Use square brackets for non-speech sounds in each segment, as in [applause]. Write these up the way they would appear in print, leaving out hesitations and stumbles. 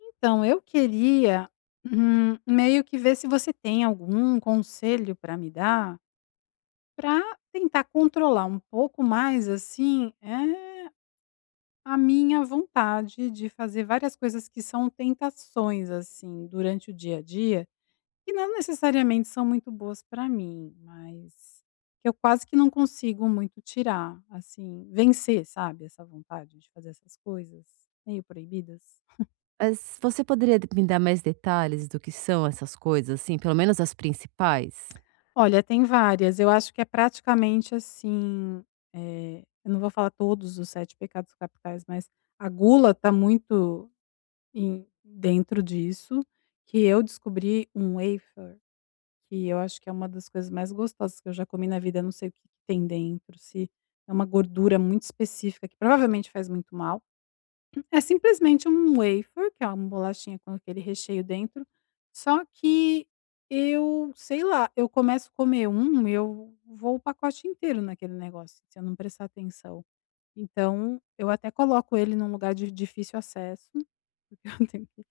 Então, eu queria, meio que ver se você tem algum conselho para me dar, para tentar controlar um pouco mais, assim, a minha vontade de fazer várias coisas que são tentações, assim, durante o dia a dia, que não necessariamente são muito boas para mim, mas que eu quase que não consigo muito tirar, assim, vencer, sabe, essa vontade de fazer essas coisas meio proibidas. Mas você poderia d me dar mais detalhes do que são essas coisas, assim, pelo menos as principais? Olha, tem várias. Eu acho que é praticamente assim, eu não vou falar todos os 7 pecados capitais, mas a gula está muito em dentro disso, que eu descobri um wafer, que eu acho que é uma das coisas mais gostosas que eu já comi na vida, eu não sei o que que tem dentro, se é uma gordura muito específica que provavelmente faz muito mal. É simplesmente um wafer, que é uma bolachinha com aquele recheio dentro, só que eu, sei lá, eu começo a comer um, eu vou o pacote inteiro naquele negócio, se eu não prestar atenção. Então, eu até coloco ele num lugar de difícil acesso, porque [laughs] eu tenho que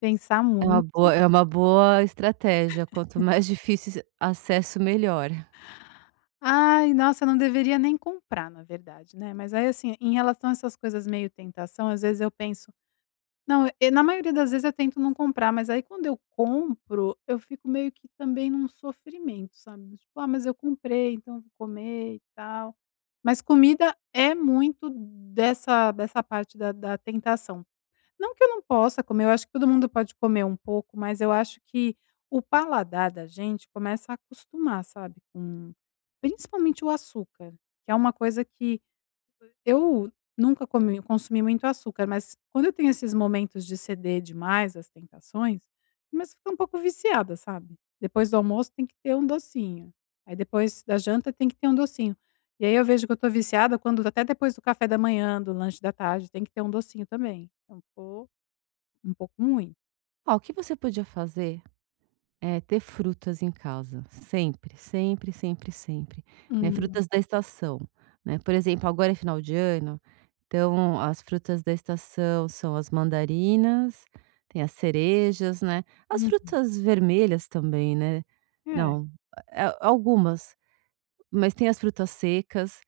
pensar É uma muito. boa é uma boa estratégia, quanto mais [laughs] difícil esse acesso melhor. Ai, nossa, eu não deveria nem comprar, na verdade, né, mas aí, assim, em relação a essas coisas meio tentação, às vezes eu penso não, e na maioria das vezes eu tento não comprar, mas aí quando eu compro, eu fico meio que também num sofrimento, sabe, do tipo: "Ah, mas eu comprei, então eu vou comer e tal". Mas comida é muito dessa parte da tentação. Não que eu não possa comer, eu acho que todo mundo pode comer um pouco, mas eu acho que o paladar da gente começa a acostumar, sabe, com principalmente o açúcar, que é uma coisa que eu nunca comi consumi muito açúcar, mas quando eu tenho esses momentos de ceder demais às tentações, começo a ficar um pouco viciada, sabe. Depois do almoço tem que ter um docinho, aí depois da janta tem que ter um docinho. E aí eu vejo que eu estou viciada quando até depois do café da manhã, do lanche da tarde, tem que ter um docinho também. Então ficou um pouco ruim. Ó, o que você podia fazer. É, ter frutas em casa, sempre, sempre, sempre, sempre, né, Hum. frutas da estação, né. Por exemplo, agora é final de ano, então as frutas da estação são as mandarinas, tem as cerejas, né, as Hum. frutas vermelhas também, né. É. Não, a algumas, mas tem as frutas secas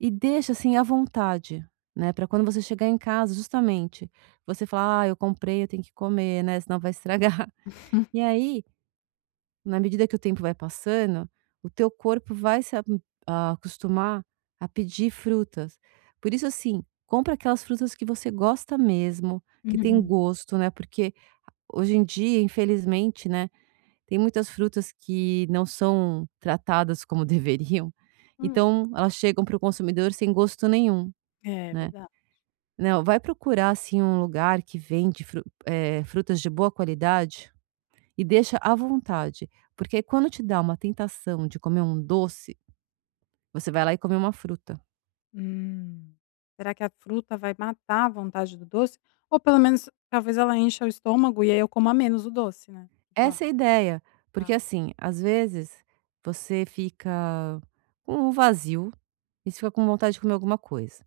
e deixa, assim, à vontade, né, para quando você chegar em casa, justamente, você falar: "Ah, eu comprei, eu tenho que comer, né, senão vai estragar". [laughs] E aí na medida que o tempo vai passando, o teu corpo vai se a a acostumar a pedir frutas. Por isso, assim, compra aquelas frutas que você gosta mesmo, que tem Uhum. gosto, né, porque hoje em dia, infelizmente, né, tem muitas frutas que não são tratadas como [laughs] deveriam, Hum. então elas chegam para o consumidor sem gosto nenhum, É, né. verdade. Não, vai procurar, assim, um lugar que vende frutas de boa qualidade e deixa à vontade, porque aí quando te dá uma tentação de comer um doce, você vai lá e come uma fruta. Hum. Será que a fruta vai matar a vontade do doce? Ou pelo menos talvez ela encha o estômago e aí eu coma menos o doce, né. Tipo, ah, Essa é a ideia, porque tá, assim, às vezes você fica com um vazio e você fica com vontade de comer alguma coisa.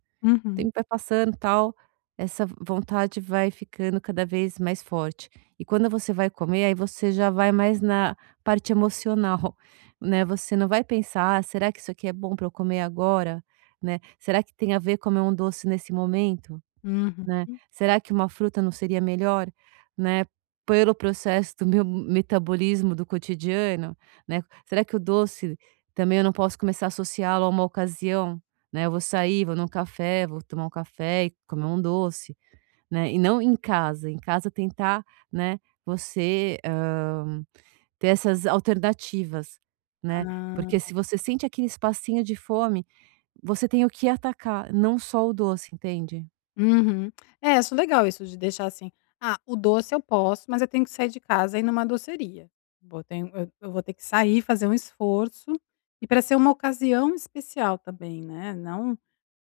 O uhum, tempo vai passando, tal, essa vontade vai ficando cada vez mais forte. E quando você vai comer, aí você já vai mais na parte emocional, [laughs] né, você não vai pensar: "Ah, será que isso aqui é bom para eu comer agora?", né, "Será que tem a ver comer um doce nesse momento?". uhum. Né, será que uma fruta não seria melhor, né, pelo processo do meu metabolismo do cotidiano, né. Será que o doce também eu não posso começar a associá-lo a uma ocasião, né. Eu vou sair, vou num café, vou tomar um café e comer um doce, né, e não em casa, em casa tentar, né, você, hã, ter essas alternativas, né. Porque Ah, se você sente aquele espacinho de fome, você tem o que atacar, não só o doce, entende? uhum. É, acho legal isso de deixar assim: "Ah, o doce eu posso, mas eu tenho que sair de casa e ir numa doceria. Vou tenho eu vou ter que sair, fazer um esforço", e para ser uma ocasião especial também, né, não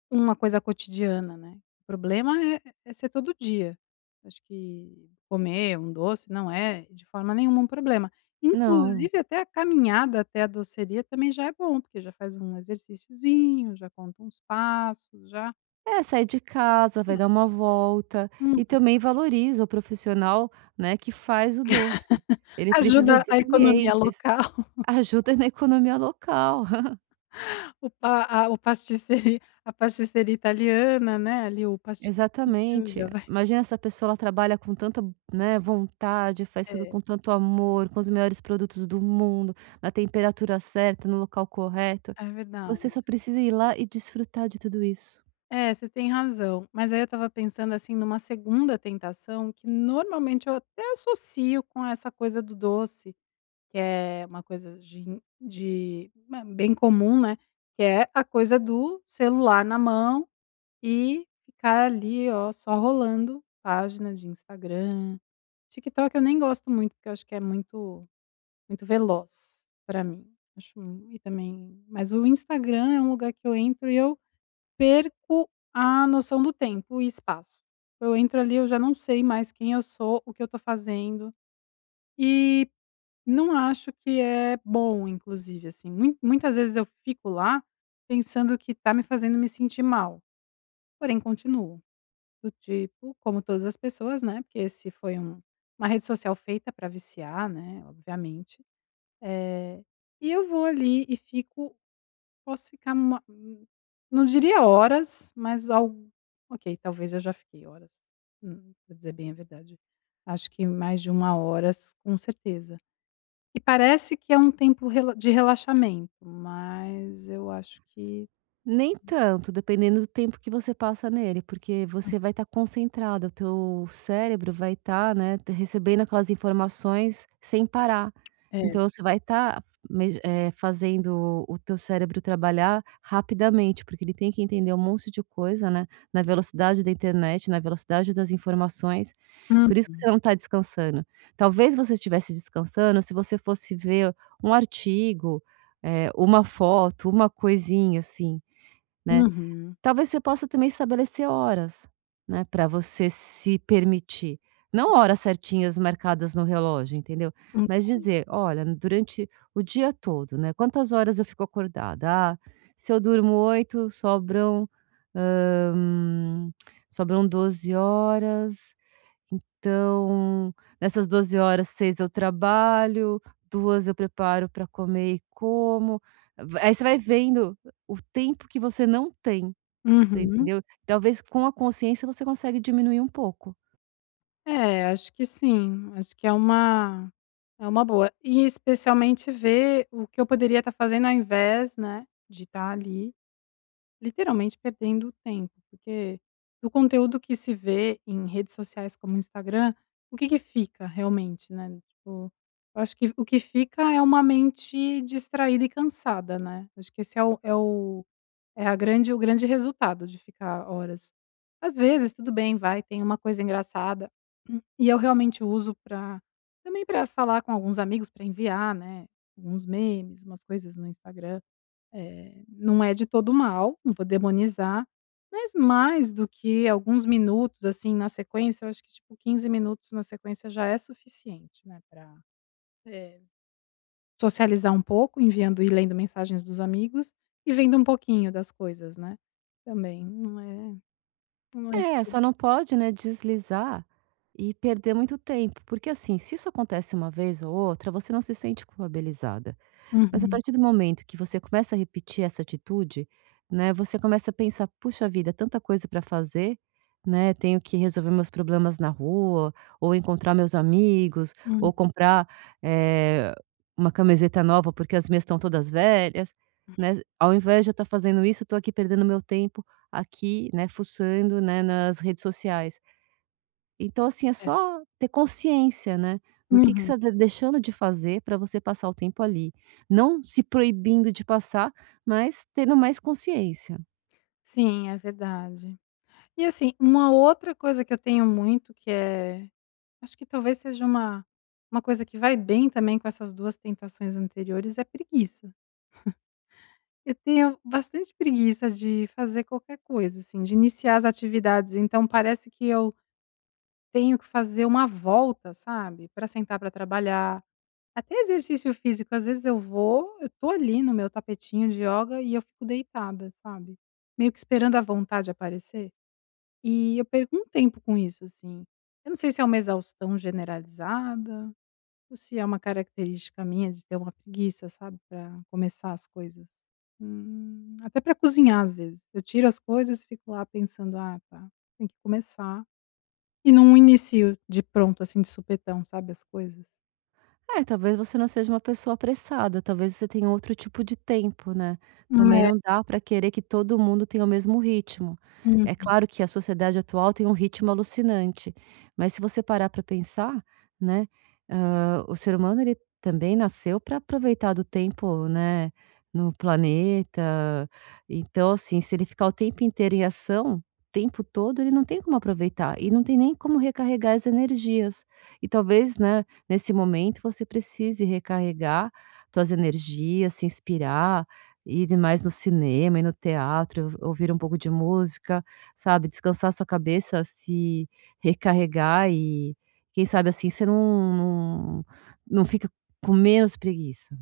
uma coisa cotidiana, né. O problema é é ser todo dia. Acho que comer um doce não é de forma nenhuma um problema. Não. Inclusive até a caminhada até a doceria também já é bom, porque já faz um exerciciozinho, já conta uns passos, já É, sai de casa, vai dar uma volta hum, e também valoriza o profissional, né, que faz o doce. Ele precisa ajuda de a economia clientes, local, [laughs] ajuda na economia local. [laughs] [laughs] o pa a o pasticcerie a pasticceria italiana, né, ali o pastifício Exatamente. já vai Imagina essa pessoa, ela trabalha com tanta, né, vontade, faz tudo é, com tanto amor, com os melhores produtos do mundo, na temperatura certa, no local correto. é Você verdade. só precisa ir lá e desfrutar de tudo isso. É, você tem razão. Mas aí eu estava pensando, assim, numa segunda tentação que normalmente eu até associo com essa coisa do doce, que é uma coisa de ma bem comum, né, que é a coisa do celular na mão e ficar ali, ó, só rolando página de Instagram. TikTok eu nem gosto muito, porque eu acho que é muito muito veloz pra mim. Acho e também mas o Instagram é um lugar que eu entro e eu perco a noção do tempo e espaço. Eu entro ali, eu já não sei mais quem eu sou, o que eu tô fazendo, e não acho que é bom, inclusive, assim. Mui muitas vezes eu fico lá pensando que tá me fazendo me sentir mal, porém continuo. Do tipo, como todas as pessoas, né, porque esse foi um uma rede social feita para viciar, né, obviamente. Eh, e eu vou ali e fico posso ficar uma não diria horas, mas algo ok, talvez eu já fiquei horas, para dizer bem a verdade. Acho que mais de uma hora s com certeza. E parece que é um tempo rela de relaxamento, mas eu acho que Nem tanto, dependendo do tempo que você passa nele, porque você vai estar concentrada, o teu cérebro vai estar, né, recebendo aquelas informações sem parar. é. Então você vai estar fazendo o teu cérebro trabalhar rapidamente, porque ele tem que entender um monte de coisa, né, na velocidade da internet, na velocidade das informações. Uhum. Por isso que você não está descansando. Talvez você estivesse descansando se você fosse ver um artigo, uma foto, uma coisinha assim, né. Uhum. Talvez você possa também estabelecer horas, né, pra você se permitir. Não horas certinhas marcadas no relógio, entendeu. Hum. Mas dizer: "Olha, durante o dia todo, né, quantas horas eu fico acordada? Ah, se eu durmo 8 sobram, hã, sobram 12 horas. Então, nessas 12 horas, 6 eu trabalho, 2 eu preparo para comer e como". Aí você vai vendo o tempo que você não tem, você Uhum. entendeu? Talvez com a consciência você consegue diminuir um pouco. É, acho que sim, acho que é uma boa. E especialmente ver o que eu poderia estar fazendo ao invés, né, de estar ali literalmente perdendo o tempo, porque do conteúdo que se vê em redes sociais como o Instagram, o que que fica realmente, né, tipo, eu acho que o que fica é uma mente distraída e cansada, né, acho que esse é o é o é a grande o grande resultado de ficar horas. Às vezes, tudo bem, vai, tem uma coisa engraçada, [clears throat] e eu realmente uso para também para falar com alguns amigos, para enviar, né, alguns memes, umas coisas no Instagram. Não é de todo mal, não vou demonizar, mas mais do que alguns minutos, assim, na sequência, eu acho que tipo 15 minutos na sequência já é suficiente, né, pra, eh, socializar um pouco, enviando e lendo mensagens dos amigos e vendo um pouquinho das coisas, né, também, não é não é de É, todo só não pode, né, deslizar e perder muito tempo, porque assim, se isso acontece uma vez ou outra, você não se sente culpabilizada. Mas a uhum, partir do momento que você começa a repetir essa atitude, né, você começa a pensar: "Puxa vida, tanta coisa para fazer, né, tenho que resolver meus problemas na rua, ou encontrar meus amigos, uhum, ou comprar, eh, uma camiseta nova porque as minhas estão todas velhas", né. Ao invés de eu estar fazendo isso, eu estou aqui perdendo meu tempo aqui, né, fuçando, né, nas redes sociais. Então, assim, é é. só ter consciência, né, do que Uhum. você está deixando de fazer para você passar o tempo ali. Não se proibindo de passar, mas tendo mais consciência. Sim, é verdade. E assim, uma outra coisa que eu tenho muito que é acho que talvez seja uma coisa que vai bem também com essas 2 tentações anteriores, é preguiça. Eu tenho bastante preguiça de fazer qualquer coisa, assim, de iniciar as atividades, então parece que eu tenho que fazer uma volta, sabe, para sentar para trabalhar. Até exercício físico, às vezes eu vou, eu tô ali no meu tapetinho de yoga e eu fico deitada, sabe, meio que esperando a vontade aparecer. E eu perco um tempo com isso, assim. Eu não sei se é uma exaustão generalizada. Ou se é uma característica minha de ter uma preguiça, sabe, para começar as coisas. Até para cozinhar, às vezes. Eu tiro as coisas e fico lá pensando: "Ah, tá, tem que começar", e não inicio de pronto, assim, de supetão, sabe, as coisas. É, talvez você não seja uma pessoa apressada, talvez você tenha outro tipo de tempo, né. Também É. não dá para querer que todo mundo tenha o mesmo ritmo. Hum. É claro que a sociedade atual tem um ritmo alucinante, mas se você parar para pensar, né, o ser humano ele também nasceu para aproveitar do tempo, né, no planeta. Então, assim, se ele ficar o tempo inteiro em ação, o tempo todo, ele não tem como aproveitar e não tem nem como recarregar as energias. E talvez, né, nesse momento, você precise recarregar suas energias, se inspirar, ir mais no cinema, e no teatro, ouvir um pouco de música, sabe, descansar sua cabeça, se recarregar e quem sabe, assim, você não fica com menos preguiça.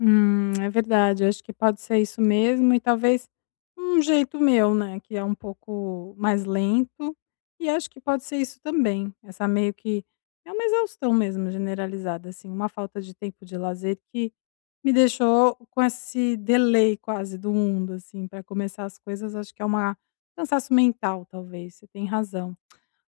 É verdade, eu acho que pode ser isso mesmo e talvez um jeito meu, né, que é um pouco mais lento, e acho que pode ser isso também, essa meio que é uma exaustão mesmo generalizada, assim, uma falta de tempo de lazer que me deixou com esse delay quase do mundo, assim, para começar as coisas, acho que é uma cansaço mental talvez, você tem razão.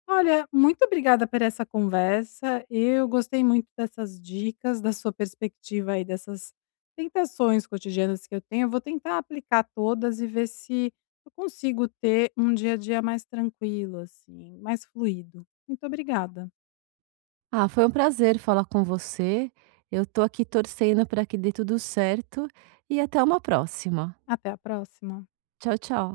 Olha, muito obrigada por essa conversa, eu gostei muito dessas dicas, da sua perspectiva aí dessas tentações cotidianas que eu tenho, eu vou tentar aplicar todas e ver se eu consigo ter um dia a dia mais tranquilo, assim, mais fluido. Muito obrigada, Ah, foi um prazer falar com você. Eu tô aqui torcendo para que dê tudo certo e até uma próxima. até a próxima. Tchau, tchau.